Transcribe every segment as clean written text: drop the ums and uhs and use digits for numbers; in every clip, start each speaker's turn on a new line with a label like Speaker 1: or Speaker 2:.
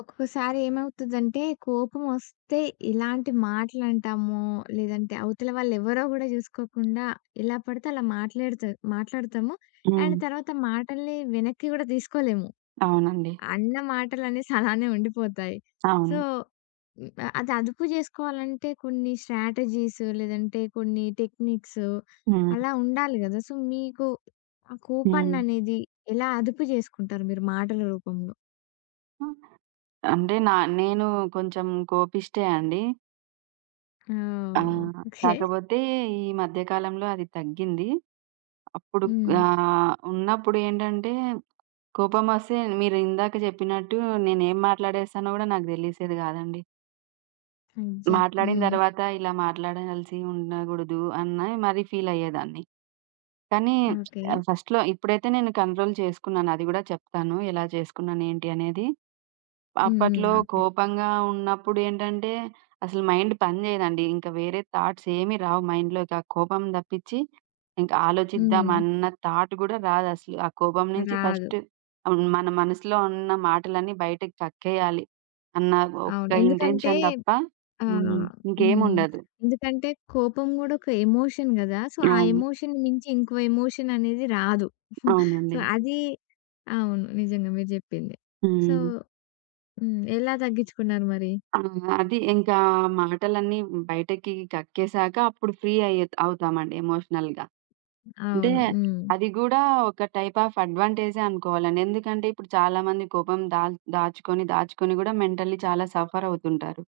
Speaker 1: ఒక్కొక్కసారి ఏమవుతదంటే, కోపమొస్తే ఇలాంటి మాటలంటాము, లేదంటే అవతల వాళ్ళెవరో గూడా జూసుకోకుండా ఎలా పడితే అలా మాట్లాడతాము.
Speaker 2: హ్మ్.
Speaker 1: అండ్ తర్వాత మాటల్ని వెనక్కి గూడా తీసుకోలేము.
Speaker 2: అవునండి.
Speaker 1: అన్న మాటలనేసి అలానే ఉండిపోతాయి. సో,
Speaker 2: అవును.
Speaker 1: హ్మ్, అది అదుపు జేసుకోవాలంటే కొన్ని స్ట్రాటజీస్ లేదంటే కొన్ని టెక్నిక్స్
Speaker 2: హ్మ్.
Speaker 1: అలా ఉండాలి గదా! సో, మీకు ఆ
Speaker 2: హ్మ్.
Speaker 1: కోపాన్ననేది ఎలా అదుపు జేసుకుంటారు మీరు మాటల రూపంలో?
Speaker 2: అంటే నేను కొంచెం కోపిష్టే అండి.
Speaker 1: ఓహ్!
Speaker 2: ఆహ్,
Speaker 1: ఓకే.
Speaker 2: కాకపోతే ఈ మధ్య కాలంలో అది తగ్గింది. అప్పుడు
Speaker 1: హ్మ్.
Speaker 2: ఉన్నప్పుడు ఏంటంటే కోపమొస్తే మీరు ఇందాక చెప్పినట్టు నేనేం మాట్లాడేస్తానో గూడా నాకు దెలిసేది గాదండి.
Speaker 1: అయ్యా!
Speaker 2: మాట్లాడిన
Speaker 1: హ్మ్.
Speaker 2: తర్వాత ఇలా మాట్లాడాల్సి ఉండగూడదు అని మరీ ఫీల్ అయ్యేదాన్ని. కానీ
Speaker 1: ఓకే.
Speaker 2: ఫస్ట్‌లో ఇప్పుడైతే నేను కంట్రోల్ చేసుకున్నాను. అది గూడా చెప్తాను, ఎలా చేసుకున్నాను ఏంటి అనేది.
Speaker 1: హ్మ్.
Speaker 2: అప్పట్లో
Speaker 1: హ్మ్. ఓకే.
Speaker 2: కోపంగా ఉన్నప్పుడేంటంటే, అసలు మైండ్ పని జేయదండి. ఇంకా వేరే థాట్స్ ఏమి రావు మైండ్‌లోకి, ఆ కోపం తప్పిచ్చి. ఇంకా ఆలోచిద్దాం
Speaker 1: హ్మ్.
Speaker 2: అన్న థాట్ గూడా రాదసలు. ఆ కోపం నుంచి
Speaker 1: రాదు.
Speaker 2: ఫస్ట్ మన మనసులో ఉన్న మాటలన్నీ బయటకి కక్కేయాలి అన్న ఒక్క
Speaker 1: అవును. ఎందుకంటే
Speaker 2: ఇంటెన్షన్ తప్ప హ్మ్.
Speaker 1: ఆహ్, హ్మ్.
Speaker 2: ఇంకేముండదు.
Speaker 1: ఎందుకంటే కోపం గూడా ఒక ఎమోషన్ గదా! సో, ఆ
Speaker 2: అవును.
Speaker 1: ఎమోషన్‌ని మించి ఇంకో ఎమోషన్ అనేది రాదు. సో,
Speaker 2: అవునండి.
Speaker 1: అది అవును. నిజంగా మీరు జెప్పింది. సో,
Speaker 2: హ్మ్.
Speaker 1: హ్మ్. ఎలా తగ్గించుకున్నారు మరి?
Speaker 2: ఆ! అది ఇంకా మాటలన్నీ బయటకి కక్కేసాక అప్పుడు ఫ్రీ అయ్యే అవుతామండి ఎమోషనల్‌గా. అంటే
Speaker 1: అవును. హ్మ్.
Speaker 2: అది గూడా ఒక టైప్ ఆఫ్ అడ్వాంటేజే అనుకోవాలండి. ఎందుకంటే ఇప్పుడు చాలామంది కోపం దాచుకొని, దాచుకొని గూడా మెంటల్లీ చాలా సఫర్ అవుతుంటారు.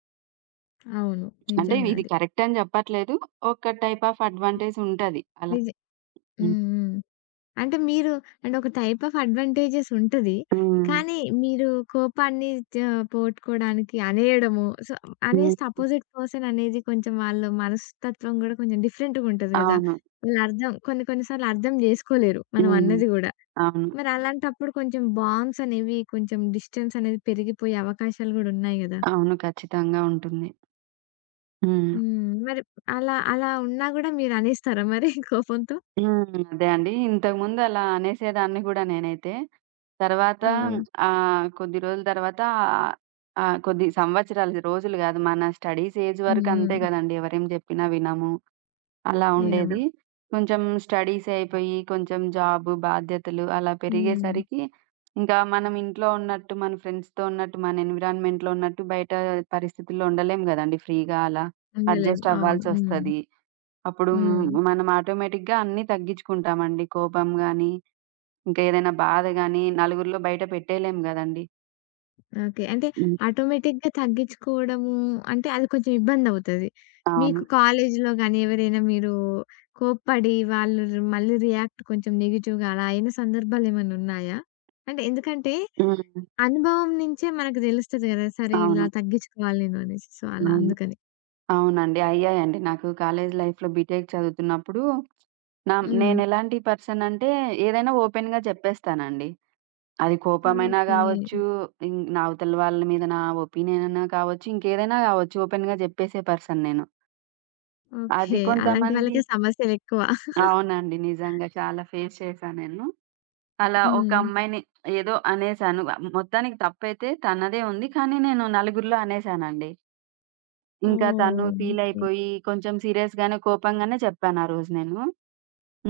Speaker 1: అవును.
Speaker 2: అంటే
Speaker 1: నిజంగా
Speaker 2: ఇది
Speaker 1: అది.
Speaker 2: కరెక్ట్ అని జెప్పట్లేదు. ఒక టైప్ ఆఫ్ అడ్వాంటేజ్ ఉంటది అలా.
Speaker 1: నిజ
Speaker 2: హ్మ్.
Speaker 1: హ్మ్. హ్మ్. అంటే మీరు అంటే ఒక టైప్ ఆఫ్ అడ్వాంటేజెస్ ఉంటది.
Speaker 2: హ్మ్.
Speaker 1: కానీ మీరు కోపాన్ని త పోగొట్టుకోవడానికి అనేయడము, సో, అనేస్తే
Speaker 2: హ్మ్.
Speaker 1: అపోజిట్ పర్సన్ అనేది కొంచెం వాళ్ళ మనస్తత్వం గూడా కొంచెం డిఫరెంట్‌గా ఉంటది గదా!
Speaker 2: అవును.
Speaker 1: వాళ్ళు కొన్ని కొన్ని సార్లు అర్థం జేసుకోలేరు మనం
Speaker 2: హ్మ్.
Speaker 1: అన్నది గూడా.
Speaker 2: అవును.
Speaker 1: మరి అలాంటప్పుడు కొంచెం బాండ్స్ అనేవి కొంచెం డిస్టెన్స్ అనేది పెరిగిపోయే అవకాశాలు గూడా ఉన్నాయి గదా!
Speaker 2: అవును, ఖచ్చితంగా ఉంటుంది. హ్మ్.
Speaker 1: హ్మ్. మరి అలా అలా ఉన్నా గూడా మీరు అనేస్తారా మరి కోపంతో?
Speaker 2: హ్మ్. అదే అండి. ఇంతకుముందు అలా అనేసేదాన్ని గూడా నేనైతే. తర్వాత
Speaker 1: ఓహ్!
Speaker 2: కొద్ది రోజుల తర్వాత ఆహ్, కొద్ది సంవత్సరాలు, రోజులు గాదు. మన స్టడీస్ ఏజ్
Speaker 1: హ్మ్.
Speaker 2: వరకు
Speaker 1: హ్మ్.
Speaker 2: అంతే గదండీ. ఎవరేం జెప్పినా వినము. అలా
Speaker 1: వినము.
Speaker 2: ఉండేది. కొంచెం స్టడీస్ అయిపోయి, కొంచెం జాబు, బాధ్యతలు అలా
Speaker 1: హ్మ్.
Speaker 2: పెరిగేసరికి ఇంకా మనం ఇంట్లో ఉన్నట్టు, మన ఫ్రెండ్స్‌తో ఉన్నట్టు, మన ఎన్విరాన్మెంట్‌లో ఉన్నట్టు బయట పరిస్థితుల్లో ఉండలేం గదండీ ఫ్రీగా అలా.
Speaker 1: ఉండలేము.
Speaker 2: అడ్జస్ట్
Speaker 1: అవును. హ్మ్.
Speaker 2: అవ్వాల్సొస్తది. అప్పుడు
Speaker 1: హ్మ్.
Speaker 2: మనం ఆటోమేటిక్‌గా అన్నీ తగ్గించుకుంటామండి. కోపం గాని, ఇంకా ఏదైనా బాధ గాని, నలుగురిలో బయట పెట్టేయలేం గదండీ!
Speaker 1: ఓకే. అంటే
Speaker 2: హ్మ్.
Speaker 1: ఆటోమేటిక్‌గా తగ్గించుకోవడము అంటే అది కొంచెం ఇబ్బందవుతది.
Speaker 2: అవును.
Speaker 1: మీకు కాలేజీలో గాని ఎవరైనా మీరు కోప్పడి వాళ్ళు మళ్ళీ రియాక్ట్ కొంచెం నెగెటివ్‌గా అలా అయిన సందర్భాలేమన్నా ఉన్నాయా? అంటే ఎందుకంటే
Speaker 2: హ్మ్.
Speaker 1: అనుభవం నుంచే మనకు తెలుస్తది గదా! సరే ఇలా
Speaker 2: అవును.
Speaker 1: తగ్గించుకోవాలి నేను అనేసి. సో, అలా
Speaker 2: అవును.
Speaker 1: అందుకని.
Speaker 2: అవునండి, అయ్యాయండి. నాకు కాలేజ్ లైఫ్‌లో బీటెక్ చదువుతున్నప్పుడు నా
Speaker 1: హ్మ్.
Speaker 2: నేనెలాంటి పర్సన్ అంటే ఏదైనా ఓపెన్‌గా చెప్పేస్తానండి. అది కోపమైనా
Speaker 1: ఓకే.
Speaker 2: గావచ్చు, నా అవతల వాళ్ళ మీద నా ఒపీనియన్ అయినా కావచ్చు, ఇంకేదైనా గావచ్చు. ఓపెన్‌గా జెప్పేసే పర్సన్ నేను. అది
Speaker 1: ఓకే. అలాంటి
Speaker 2: కొంతమంది
Speaker 1: వాళ్ళకే సమస్యలెక్కువ.
Speaker 2: అవునండి, నిజంగా చాలా ఫేస్ చేశా నేను. అలా ఒక
Speaker 1: హ్మ్.
Speaker 2: అమ్మాయిని ఏదో అనేసాను. మొత్తానికి తప్పైతే తనదే ఉంది. కానీ నేను నలుగురిలో అనేసానండి. ఇంకా తను
Speaker 1: ఓహ్! ఓకే.
Speaker 2: ఫీలయిపోయి కొంచెం సీరియస్‌గానే, కోపంగానే చెప్పాను ఆ రోజు నేను.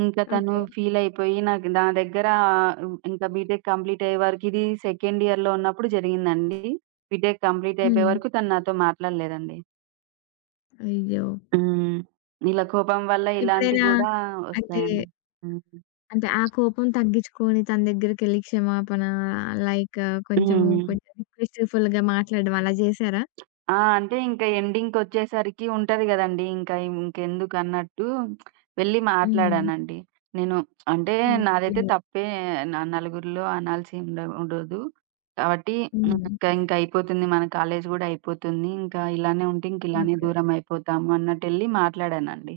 Speaker 2: ఇంకా తను
Speaker 1: ఓకే.
Speaker 2: ఫీలయిపోయి నాకు నా దగ్గర ఇంకా బీటెక్ కంప్లీట్ అయ్యే వరకు, ఇది సెకండ్ ఇయర్‌లో ఉన్నప్పుడు జరిగిందండి. బీటెక్ కంప్లీట్ అయిపోయే
Speaker 1: హ్మ్.
Speaker 2: వరకు తను నాతో మాట్లాడలేదండి.
Speaker 1: అయ్యో!
Speaker 2: హ్మ్. ఇలా కోపం వల్ల ఇలాంటివి
Speaker 1: ఎప్పుడైనా
Speaker 2: గూడా
Speaker 1: అంటే
Speaker 2: ఒస్తాయండి. హ్మ్.
Speaker 1: అంటే ఆ కోపం తగ్గించుకొని తన దగ్గరికెళ్ళి క్షమాపణ లైక్
Speaker 2: హ్మ్.
Speaker 1: కొంచెం రిక్వెస్ట్‌ఫుల్‌గా మాట్లాడడం అలా చేసారా?
Speaker 2: అంటే ఇంకా ఎండింగ్‌కొచ్చేసరికి ఉంటది గదండీ! ఇంకా ఇంకెందుకన్నట్టు వెళ్లి
Speaker 1: హ్మ్.
Speaker 2: మాట్లాడానండి. నేను అంటే నాదైతే
Speaker 1: ఓకే.
Speaker 2: తప్పే, నా నలుగురిలో అనాల్సి ఉండదు. కాబట్టి
Speaker 1: హ్మ్.
Speaker 2: ఇంకా ఇంకా అయిపోతుంది, మన కాలేజ్ గూడా అయిపోతుంది. ఇంకా ఇలానే ఉంటే ఇంక ఇలానే
Speaker 1: ఓకే.
Speaker 2: దూరం అయిపోతాము అన్నట్టెళ్లి మాట్లాడానండి.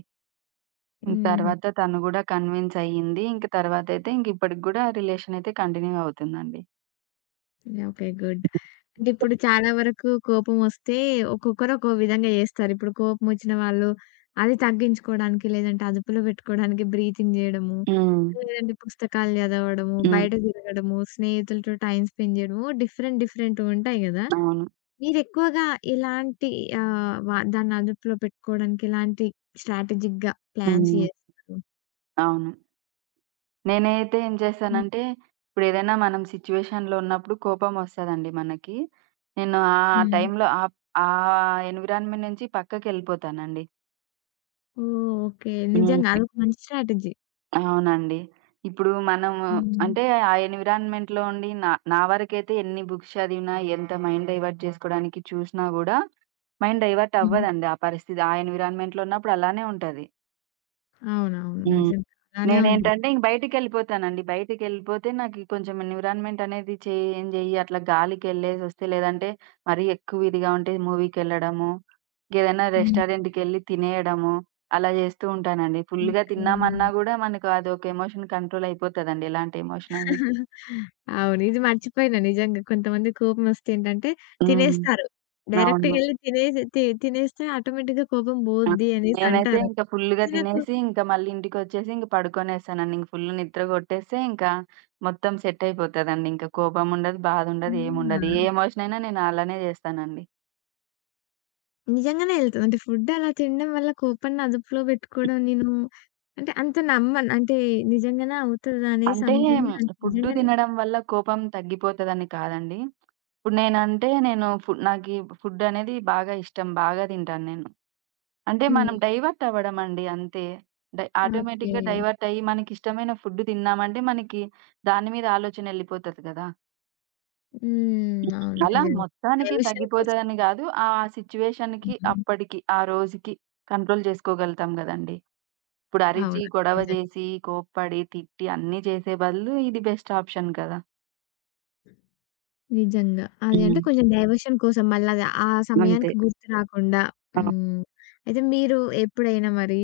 Speaker 2: ఇంక
Speaker 1: హుహు.
Speaker 2: తర్వాత తను గూడా కన్విన్స్ అయ్యింది. ఇంక తర్వాతైతే ఇంక ఇప్పటికి గూడా రిలేషన్ అయితే కంటిన్యూ అవుతుందండి.
Speaker 1: ఓకే. గుడ్. అంటే ఇప్పుడు చాలా వరకు కోపమొస్తే ఒక్కొక్కరు ఒక్కో విధంగా చేస్తారు. ఇప్పుడు కోపమొచ్చిన వాళ్ళు అది తగ్గించుకోవడానికి లేదంటే అదుపులో పెట్టుకోవడానికి బ్రీతింగ్ చేయడము,
Speaker 2: హ్మ్.
Speaker 1: లేదంటే పుస్తకాలు చదవడము,
Speaker 2: హ్మ్.
Speaker 1: బయట తిరగడము, స్నేహితులతో టైమ్ స్పెండ్ చేయడము డిఫరెంట్ డిఫరెంట్‌గా ఉంటాయి కదా!
Speaker 2: అవును.
Speaker 1: మీరెక్కువగా ఎలాంటి ఆహ్, వ దాన్ని అదుపులో పెట్టుకోవడానికి ఎలాంటి స్ట్రాటజిక్‌గా ప్లాన్స్
Speaker 2: హ్మ్.
Speaker 1: చేస్తారు?
Speaker 2: అవును. నేనైతే ఏం
Speaker 1: హ్మ్.
Speaker 2: చేశానంటే, ఇప్పుడేదైనా మనం సిచ్యువేషన్‌లో ఉన్నప్పుడు కోపమొస్తదండి మనకి. నేను ఆ
Speaker 1: హ్మ్.
Speaker 2: టైంలో ఆ ఎన్విరాన్మెంట్ నుంచి పక్కకెళ్ళిపోతానండి.
Speaker 1: ఓహ్! ఓకే. నిజంగా
Speaker 2: హ్మ్.
Speaker 1: అదొక హ్మ్. మంచి స్ట్రాటజీ.
Speaker 2: అవునండి. ఇప్పుడు మనము
Speaker 1: హ్మ్.
Speaker 2: అంటే ఆ ఎన్విరాన్మెంట్‌లో ఉండి నా నా వరకైతే ఎన్ని బుక్స్ చదివినా, ఎంత మైండ్ డైవర్ట్ చేసుకోవడానికి చూసినా గూడా మైండ్ డైవర్ట్
Speaker 1: హ్మ్.
Speaker 2: అవ్వదండి ఆ పరిస్థితి. ఆ ఎన్విరాన్మెంట్‌లో ఉన్నప్పుడు అలానే ఉంటది.
Speaker 1: అవునవును. నిజంగా అలానే ఉంటది.
Speaker 2: నేనేంటంటే ఇంక బయటికెళ్ళిపోతానండి. బయటికెళ్ళిపోతే నాకి కొంచెం ఎన్విరాన్మెంట్ అనేది చేంజ్ అయ్యి అట్లా గాలికెళ్ళేసొస్తే, లేదంటే మరీ ఎక్కువ ఇదిగా ఉంటే మూవీకెళ్ళడము, ఇంకేదైనా
Speaker 1: హ్మ్.
Speaker 2: రెస్టారెంట్‌కెళ్ళి తినేయడము అలా జేస్తూ ఉంటానండి. ఫుల్‌గా
Speaker 1: ఓకే.
Speaker 2: తిన్నామన్నా గూడా మనకు అదొక ఎమోషన్ కంట్రోల్ అయిపోతదండి, ఎలాంటి ఎమోషన్ అయినా.
Speaker 1: అవును. ఇది మర్చిపోయిన నిజంగా కొంతమంది కోపమొస్తే ఏంటంటే
Speaker 2: హ్మ్.
Speaker 1: తినేస్తారు.
Speaker 2: అవును.
Speaker 1: డైరెక్ట్‌గెళ్లి తినేసి తినేస్తే ఆటోమేటిక్‌గా కోపం
Speaker 2: ఆ!
Speaker 1: పోద్ది అనేసి
Speaker 2: నేనైతే
Speaker 1: అంటారు.
Speaker 2: ఇంక ఫుల్‌గా
Speaker 1: అది నాకు
Speaker 2: తినేసి, ఇంక మళ్ళీ ఇంటికొచ్చేసి ఇంక పడుకొనేసానండి. ఇంక ఫుల్ నిద్ర గొట్టేస్తే ఇంకా మొత్తం సెట్ అయిపోతదండి. ఇంక కోపం ఉండదు, బాధ ఉండదు,
Speaker 1: హ్మ్. ఆ!
Speaker 2: ఏముండదు. ఏ ఎమోషన్ అయినా నేను అలానే జేస్తానండి.
Speaker 1: నిజంగానే ఎళ్తది. అంటే ఫుడ్ అలా తినడం వల్ల కోపాన్ని అదుపులో పెట్టుకోవడం నేను అంటే అంత నమ్మను. అంటే నిజంగానే అవుతదా అనేసి
Speaker 2: అంటే
Speaker 1: అంతుంది. అది
Speaker 2: ఫుడ్డు
Speaker 1: నిజంగానే
Speaker 2: తినడం వల్ల కోపం తగ్గిపోతదని కాదండి. ఇప్పుడు నేనంటే నేను ఫు నాకీ ఫుడ్ అనేది బాగా ఇష్టం. బాగా తింటాను నేను. అంటే మనం
Speaker 1: హ్మ్.
Speaker 2: డైవర్ట్ అవ్వడం అండి అంతే.
Speaker 1: ఓకే.
Speaker 2: ఆటోమేటిక్‌గా డైవర్ట్ అయ్యి మనకిష్టమైన ఫుడ్ తిన్నామంటే మనకి దాని మీద ఆలోచన ఎళ్ళిపోతది గదా!
Speaker 1: హ్మ్. అవును.
Speaker 2: అలా
Speaker 1: నిజంగా.
Speaker 2: మొత్తానికి
Speaker 1: డైవర్షన్ కోసం.
Speaker 2: తగ్గిపోతదని గాదు. ఆ సిట్యుయేషన్‌కి
Speaker 1: హ్మ్.
Speaker 2: అప్పటికి, ఆ రోజుకి కంట్రోల్ జేసుకోగలుగుతాం గదండీ. ఇప్పుడు అరిచి,
Speaker 1: అవును.
Speaker 2: గొడవ
Speaker 1: నిజంగా.
Speaker 2: జేసి, కోప్పడి, తిట్టి అన్నీ చేసే బదులు ఇది బెస్ట్ ఆప్షన్ కదా!
Speaker 1: నిజంగా. అది అంటే
Speaker 2: హ్మ్.
Speaker 1: కొంచెం డైవర్షన్ కోసం మళ్ళది ఆ
Speaker 2: అంతే.
Speaker 1: సమయానికి గుర్తు రాకుండా.
Speaker 2: ఆ!
Speaker 1: హ్మ్. అయితే మీరు ఎప్పుడైనా మరి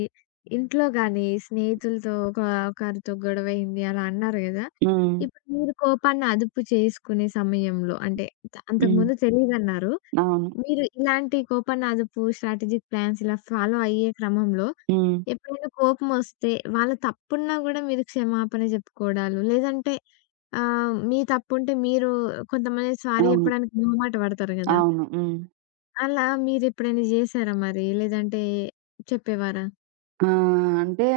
Speaker 1: ఇంట్లో గాని, స్నేహితులతో ఒకరితో గొడవయింది అలా అన్నారు గదా!
Speaker 2: హ్మ్.
Speaker 1: ఇప్పుడు మీరు కోపాన్ని అదుపు చేసుకునే సమయంలో అంటే
Speaker 2: హ్మ్.
Speaker 1: అంతకుముందు తెలీదన్నారు.
Speaker 2: అవును.
Speaker 1: మీరు ఇలాంటి కోపాన్ని అదుపు స్ట్రాటజిక్ ప్లాన్స్ ఇలా ఫాలో అయ్యే క్రమంలో
Speaker 2: హ్మ్.
Speaker 1: ఎప్పుడైనా కోపమొస్తే వాళ్ళు తప్పున్నా గూడా మీరు క్షమాపణ జెప్పుకోవడాలు లేదంటే ఆ! మీ తప్పుంటే మీరు కొంతమంది సారీ
Speaker 2: అవును.
Speaker 1: చెప్పడానికి మొహమాట పడతారు గదా!
Speaker 2: అవును. హ్మ్.
Speaker 1: అలా మీరెప్పుడైనా జేసారా మరి? లేదంటే చెప్పేవారా?
Speaker 2: ఆ! అంటే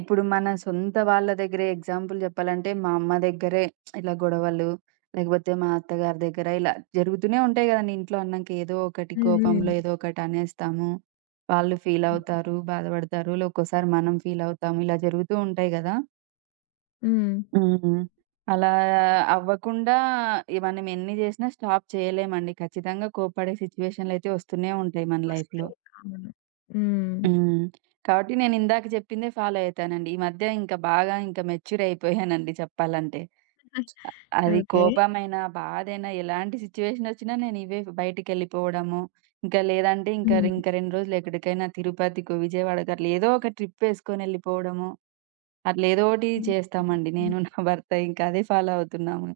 Speaker 2: ఇప్పుడు మన సొంత వాళ్ళ దగ్గరే ఎగ్జాంపుల్ జెప్పాలంటే, మా అమ్మ దగ్గరే ఇలా గొడవలు, లేకపోతే మా అత్తగారి దగ్గర ఇలా జరుగుతూనే ఉంటాయి గదండీ! ఇంట్లో అన్నాక ఏదో ఒకటి కోపంలో
Speaker 1: హ్మ్.
Speaker 2: ఏదో ఒకటి అనేస్తాము. వాళ్ళు ఫీల్
Speaker 1: హ్మ్.
Speaker 2: అవుతారు, బాధపడతారు. లే ఒక్కోసారి మనం ఫీల్ అవుతాము. ఇలా జరుగుతూ ఉంటాయి గదా!
Speaker 1: హ్మ్.
Speaker 2: హ్మ్. అలా అవ్వకుండా మనం ఎన్ని జేసినా స్టాప్ చేయలేమండి. ఖచ్చితంగా కోప్పడే సిట్యుయేషన్‌లయితే వస్తూనే ఉంటాయి మన లైఫ్‌లో.
Speaker 1: వస్తాయి. అవును. హ్మ్.
Speaker 2: హ్మ్. కాబట్టి నేనిందాక చెప్పిందే ఫాలో అయితానండి. ఈ మధ్య ఇంకా బాగా ఇంకా మెచ్యూర్ అయిపోయానండి చెప్పాలంటే. అది
Speaker 1: ఓకే.
Speaker 2: కోపమైనా, బాధైనా ఎలాంటి సిట్యుయేషన్ ఒచ్చినా నేను ఇవే, బయటికెళ్ళిపోవడము, ఇంకా లేదంటే ఇంకా
Speaker 1: హ్మ్.
Speaker 2: ఇంక 2 రోజులు ఎక్కడికైనా తిరుపతికో, విజయవాడకో అట్లా ఏదో ఒక ట్రిప్ ఏసుకొనెళ్ళిపోవడము, అట్లా ఏదోటి చేస్తామండి. నేను నా భర్త ఇంకా అదే ఫాలో అవుతున్నాము.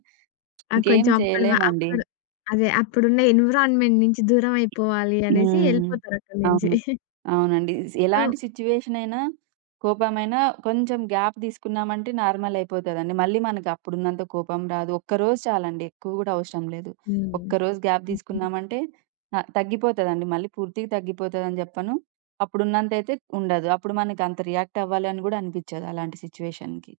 Speaker 1: ఆ!
Speaker 2: ఇంకేం
Speaker 1: కొంచెం
Speaker 2: చేయలేమండి.
Speaker 1: అప్పుడు అదే అప్పుడున్న ఎన్విరాన్మెంట్ నుంచి దూరం అయిపోవాలి అనేసి
Speaker 2: హ్మ్.
Speaker 1: ఎళ్ళిపోతారక్కడి నుంచి.
Speaker 2: అవును. అవునండి. స్
Speaker 1: సో,
Speaker 2: ఎలాంటి సిట్యుయేషన్ అయినా, కోపమైనా, కొంచెం గ్యాప్ తీసుకున్నామంటే నార్మల్ అయిపోతదండి. మళ్ళీ మనకు అప్పుడున్నంత కోపం రాదు. ఒక్కరోజు చాలండి, ఎక్కువ గూడా అవసరం లేదు.
Speaker 1: హ్మ్.
Speaker 2: ఒక్కరోజు గ్యాప్ తీసుకున్నామంటే న తగ్గిపోతదండి. మళ్ళీ పూర్తిగా తగ్గిపోతదని చెప్పను. అప్పుడున్నంతయితే ఉండదు. అప్పుడు మనకు అంత రియాక్ట్ అవ్వాలి అని గూడా అనిపిచ్చదు అలాంటి సిట్యుయేషన్‌కి.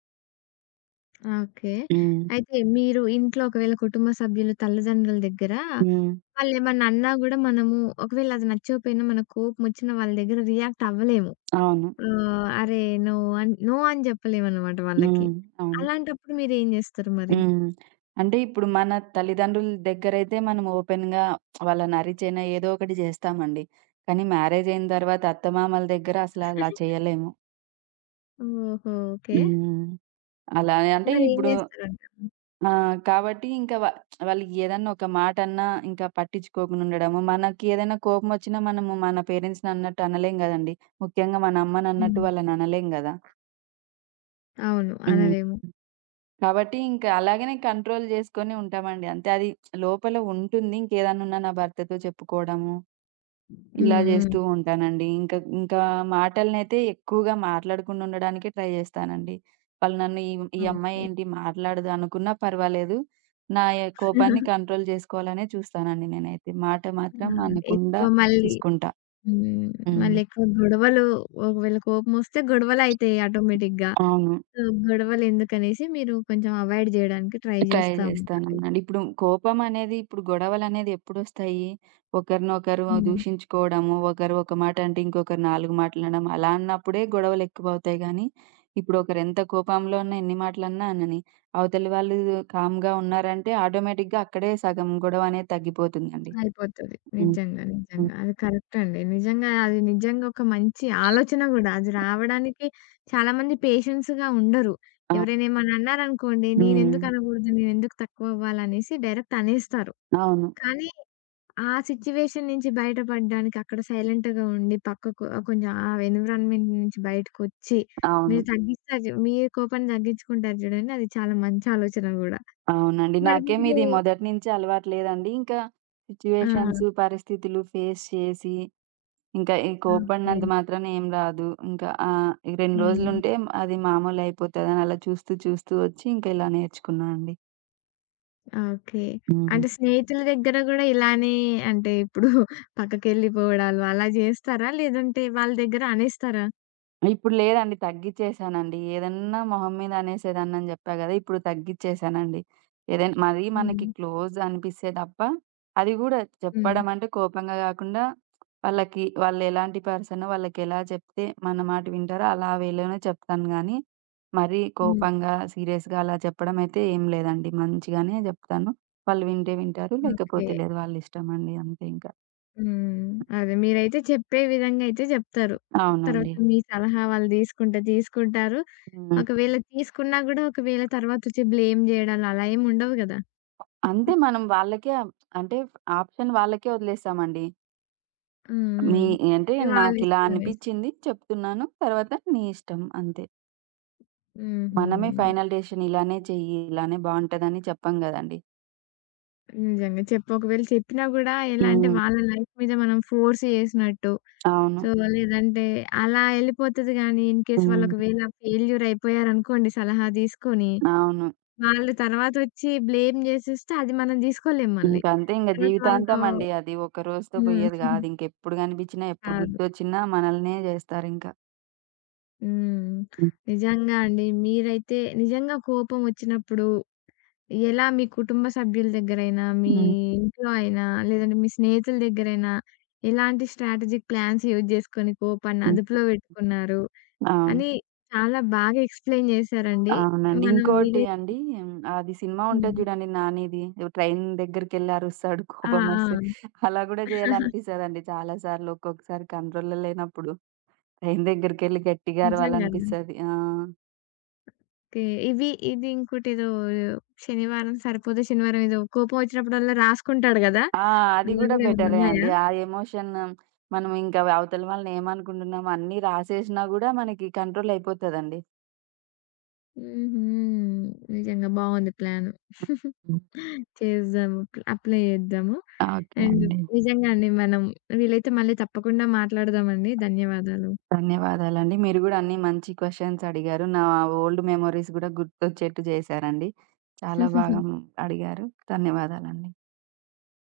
Speaker 1: ఓకే.
Speaker 2: హ్మ్.
Speaker 1: అయితే మీరు ఇంట్లో ఒకవేళ కుటుంబ సభ్యులు, తల్లిదండ్రుల దగ్గర
Speaker 2: హ్మ్.
Speaker 1: వాళ్ళేమన్నా అన్నా గూడా మనము ఒకవేళ అది నచ్చకపోయినా మనకు కోపమొచ్చిన వాళ్ళ దగ్గర రియాక్ట్ అవ్వలేము.
Speaker 2: అవును.
Speaker 1: ఆహ్, అరే! నో నో అని చెప్పలేమనమాట వాళ్ళకి.
Speaker 2: హ్మ్. అవును.
Speaker 1: అలాంటప్పుడు మీరేం జేస్తారు మరి?
Speaker 2: హ్మ్. అంటే ఇప్పుడు మన తల్లిదండ్రుల దగ్గరైతే మనం ఓపెన్‌గా వాళ్ళని అరిచైనా ఏదో ఒకటి జేస్తామండి. కానీ మ్యారేజ్ అయిన తర్వాత అత్తమామల దగ్గర అసల అలా చేయలేము.
Speaker 1: ఓహో! ఓకే.
Speaker 2: హ్మ్. అలానే అంటే
Speaker 1: మరేం
Speaker 2: ఇప్పుడు
Speaker 1: జేస్తారంటారు?
Speaker 2: ఆ! కాబట్టి ఇంకా వాళ్ళు ఏదన్నా ఒక మాటన్నా ఇంకా పట్టించుకోకుండా ఉండడము. మనకి ఏదైనా కోపమొచ్చినా మనము మన పేరెంట్స్‌ని అన్నట్టు అనలేం గదండీ. ముఖ్యంగా మన అమ్మనన్నట్టు
Speaker 1: హ్మ్.
Speaker 2: వాళ్ళననలేం గదా!
Speaker 1: అవును.
Speaker 2: హ్మ్.
Speaker 1: అనలేము.
Speaker 2: కాబట్టి ఇంక అలాగనే కంట్రోల్ చేసుకొని ఉంటామండి. అంతే, అది లోపల ఉంటుంది. ఇంకేదన్నున్నా నా భర్తతో చెప్పుకోవడము, ఇలా
Speaker 1: హ్మ్. హ్మ్.
Speaker 2: చేస్తూ ఉంటానండి. ఇంకా ఇంకా మాటలనైతే ఎక్కువగా మాట్లాడకుండా ఉండడానికే ట్రై చేస్తానండి. వాళ్ళు నన్ను ఈ ఈ అమ్మాయి
Speaker 1: ఓకే.
Speaker 2: ఏంటి మాట్లాడదు అనుకున్నా పర్వాలేదు. నా కోపాన్ని కంట్రోల్ చేసుకోవాలనే చూస్తానండి నేనైతే. మాట
Speaker 1: ఆ!
Speaker 2: మాత్రం అనకుండా
Speaker 1: ఎక్కువ మళ్ళీ
Speaker 2: చూసుకుంటా.
Speaker 1: హ్మ్.
Speaker 2: హ్మ్.
Speaker 1: మళ్ళెక్కువ గొడవలు ఒకవేళ కోపమొస్తే గొడవలయితాయి ఆటోమేటిక్‌గా.
Speaker 2: అవును.
Speaker 1: సో, గొడవలెందుకనేసి మీరు కొంచెం అవాయిడ్ జేయడానికి ట్రై
Speaker 2: ట్రై
Speaker 1: జేస్తా ఉంటారైతే.
Speaker 2: జేస్తానన్నాండి. ఇప్పుడు కోపమనేది, ఇప్పుడు గొడవలనేది ఎప్పుడొస్తాయి? ఒకరినొకరు
Speaker 1: హ్మ్.
Speaker 2: దూషించుకోవడము, ఒకరు ఒక మాట అంటే ఇంకొకరు 4 మాటలనడం అలా అన్నప్పుడే గొడవలెక్కువవుతాయి గానీ, ఇప్పుడు ఒకరెంత కోపంలో ఉన్న ఎన్ని మాటలన్నా అనని, అవతలి వాళ్ళు కామ్‌గా ఉన్నారంటే ఆటోమేటిక్‌గా అక్కడే సగం గొడవనేది తగ్గిపోతుందండి.
Speaker 1: అయిపోతది.
Speaker 2: హ్మ్.
Speaker 1: నిజంగా.
Speaker 2: హ్మ్.
Speaker 1: నిజంగా. అది కరెక్ట్ అండి. నిజంగా అది నిజంగా ఒక మంచి ఆలోచన గూడా. అది రావడానికి చాలామంది పేషెన్స్‌గా ఉండరు.
Speaker 2: అవును.
Speaker 1: ఎవరైనా ఏమన్నా అన్నారనుకోండి,
Speaker 2: హ్మ్.
Speaker 1: నేనెందుకు అనగూడదు, నేనెందుకు తక్కువ అవ్వాలనేసి డైరెక్ట్ అనేస్తారు.
Speaker 2: అవును.
Speaker 1: కానీ ఆ సిట్యుయేషన్ నుంచి బయటపడడానికి అక్కడ సైలెంట్‌గా ఉండి, పక్కకు ఆహ్, కొంచెం ఆ ఎన్విరాన్మెంట్ నుంచి బయటకొచ్చి,
Speaker 2: అవును.
Speaker 1: మీరు తగ్గిస్తారు చు మీ కోపాన్ని తగ్గించుకుంటారు చూడండి. అది చాలా మంచి ఆలోచన గూడా.
Speaker 2: అవునండి.
Speaker 1: మరి మీరు
Speaker 2: నాకేమిది మొదటి నుంచి అలవాటు లేదండి. ఇంకా
Speaker 1: ఆ!
Speaker 2: సిట్యుయేషన్స్, పరిస్థితులు ఫేస్ చేసి ఇంకా ఈ
Speaker 1: ఓకే.
Speaker 2: కోప్పడినంత మాత్రాన ఏం రాదు, ఇంకా ఈ 2
Speaker 1: హ్మ్.
Speaker 2: రోజులుంటే అది మామూలయిపోతదని అలా చూస్తూ చూస్తూ వచ్చి, ఇంకా ఇలా నేర్చుకున్నా అండి.
Speaker 1: ఓకే.
Speaker 2: హ్మ్.
Speaker 1: అంటే స్నేహితుల దగ్గర గూడా ఇలానే అంటే ఇప్పుడు పక్కకెళ్ళిపోవడాలు అలా జేస్తారా? లేదంటే వాళ్ళ దగ్గర అనేస్తారా?
Speaker 2: ఇప్పుడు లేదండి. తగ్గిచ్చేశానండి. ఏదన్నా మొహం మీద అనేసేదాన్నని జెప్పా గదా! ఇప్పుడు తగ్గిచ్చేశానండి. ఏదైనా మరీ మనకి
Speaker 1: హ్మ్.
Speaker 2: క్లోజ్ అనిపిస్తే తప్ప, అది గూడా
Speaker 1: హ్మ్.
Speaker 2: చెప్పడం అంటే కోపంగా గాకుండా వాళ్ళకి, వాళ్ళెలాంటి పర్సనో వాళ్ళకెలా చెప్తే మన మాట వింటారో అలా వేలోనే చెప్తాను గానీ, మరీ
Speaker 1: హ్మ్.
Speaker 2: కోపంగా, సీరియస్‌గా అలా చెప్పడం అయితే ఏం లేదండి. మంచిగానే జెప్తాను. వాళ్ళు వింటే వింటారు,
Speaker 1: ఓకే.
Speaker 2: లేకపోతే లేదు. వాళ్ళిష్టమండి అంతే ఇంకా.
Speaker 1: హ్మ్. అదే. మీరైతే చెప్పే విధంగా అయితే జెప్తారు. తర్వాత
Speaker 2: అవునండి.
Speaker 1: మీ సలహా వాళ్ళు తీసుకుంటారు.
Speaker 2: హ్మ్.
Speaker 1: ఒకవేళ తీసుకున్నా గూడా ఒకవేళ తర్వాతొచ్చి బ్లేమ్ జేయడాలు అలా ఏమి ఉండవు గదా!
Speaker 2: అంతే,
Speaker 1: హ్మ్.
Speaker 2: మనం వాళ్ళకే ఆప్ అంటే ఆప్షన్ వాళ్ళకే వదిలేసామండి. మీ
Speaker 1: హ్మ్.
Speaker 2: అంటే
Speaker 1: ఇగ
Speaker 2: నాకిలా
Speaker 1: వాళ్ళిష్టమనేసి.
Speaker 2: అనిపిచ్చింది చెప్తున్నాను, తర్వాత నీ ఇష్టం అంతే.
Speaker 1: హుహు.
Speaker 2: మనమే ఫైనల్ డెసిషన్ ఇలానే చెయ్యి, ఇలానే బావుంటదని చెప్పం గదండీ.
Speaker 1: నిజంగా. ఒకవేళ చెప్పినా గూడా ఎలా అంటే
Speaker 2: హ్మ్.
Speaker 1: వాళ్ళ లైఫ్ మీద మనం ఫోర్స్ చేసినట్టు.
Speaker 2: అవును.
Speaker 1: సో, లేదంటే అలా ఎళ్ళిపోతది గానీ ఇన్‌కేస్ వాళ్ళు
Speaker 2: హ్మ్.
Speaker 1: ఒకవేళ ఫెయిల్యూర్ అయిపోయారనుకోండి సలహా తీసుకొని
Speaker 2: అవును.
Speaker 1: వాళ్ళు తర్వాతొచ్చి బ్లేమ్ జేసేస్తే అది మనం దీసుకోలేం మళ్ళీ.
Speaker 2: ఇంకంతే ఇంగ
Speaker 1: తర్వాత వాళ్ళతో
Speaker 2: జీవితాంతం అండి అది. ఒక రోజుతో
Speaker 1: హ్మ్.
Speaker 2: పోయేది గాదు. ఇంకెప్పుడు గనిపిచ్చినా, ఎప్పుడు
Speaker 1: కాదు.
Speaker 2: గుర్తొచ్చినా మనల్నే జేస్తారింక.
Speaker 1: హ్మ్.
Speaker 2: హ్మ్.
Speaker 1: నిజంగా అండి. మీరైతే నిజంగా కోపమొచ్చినప్పుడు ఎలా మీ కుటుంబ సభ్యుల దగ్గరైనా, మీ
Speaker 2: హ్మ్.
Speaker 1: ఇంట్లో అయినా, లేదంటే మీ స్నేహితుల దగ్గరైనా ఎలాంటి స్ట్రాటజిక్ ప్లాన్స్ యూజ్ జేసుకొని కోపాన్ని
Speaker 2: హ్మ్.
Speaker 1: అదుపులో బెట్టుకున్నారు
Speaker 2: అవును.
Speaker 1: అని చాలా బాగా ఎక్స్‌ప్లెయిన్ జేశారండి.
Speaker 2: అవునండి.
Speaker 1: మనం
Speaker 2: ఇంకోటి
Speaker 1: వీలైతే
Speaker 2: అండి హ్మ్. అది సినిమా ఉంటది
Speaker 1: హ్మ్.
Speaker 2: జూడండి 'నానిది'. ట్రైన్ దగ్గరికెళ్లి అరుస్తాడు
Speaker 1: ఆ! ఆ!
Speaker 2: కోపమొస్తే. అలా గూడా జేయాలనిపిస్తదండి చాలా సార్లు. ఒక్కొక్కసారి కంట్రోల్‌లో లేనప్పుడు ట్రైన్ దగ్గరికెళ్లి గట్టిగా
Speaker 1: నిజంగానే.
Speaker 2: అరవాలనిపిస్తది. ఆ!
Speaker 1: ఓకే. ఇవి ఇది ఇంకోటేదో శనివారం సరిపోతే శనివారం ఏదో కోపం వచ్చినప్పుడల్లా రాసుకుంటాడు గదా!
Speaker 2: ఆ! అది
Speaker 1: అలా
Speaker 2: గూడా
Speaker 1: గూడా ఏమన్నా
Speaker 2: బెటరే
Speaker 1: ఉన్నాయా?
Speaker 2: అండి. ఆ ఎమోషన్, మనం ఇంకా అవతల వాళ్ళని ఏమనుకుంటున్నామో అన్నీ రాసేసినా గూడా మనకి కంట్రోల్ అయిపోతదండి.
Speaker 1: హుహు. నిజంగా బావుంది ప్లాను.
Speaker 2: హ్మ్.
Speaker 1: చేద్దాము. అప్లై అప్లై చేద్దాము.
Speaker 2: ఓకే
Speaker 1: అండ్
Speaker 2: అండి.
Speaker 1: నిజంగా అండి మనం వీలైతే మళ్ళీ తప్పకుండా మాట్లాడదామండి. ధన్యవాదాలు.
Speaker 2: ధన్యవాదాలండి. మీరు గూడా అన్నీ మంచి క్వెషన్స్ అడిగారు. నా ఓల్డ్ మెమోరీస్ గూడా గుర్తొచ్చేట్టు జేశారండి. చాలా బాగా అడిగారు. ధన్యవాదాలండి.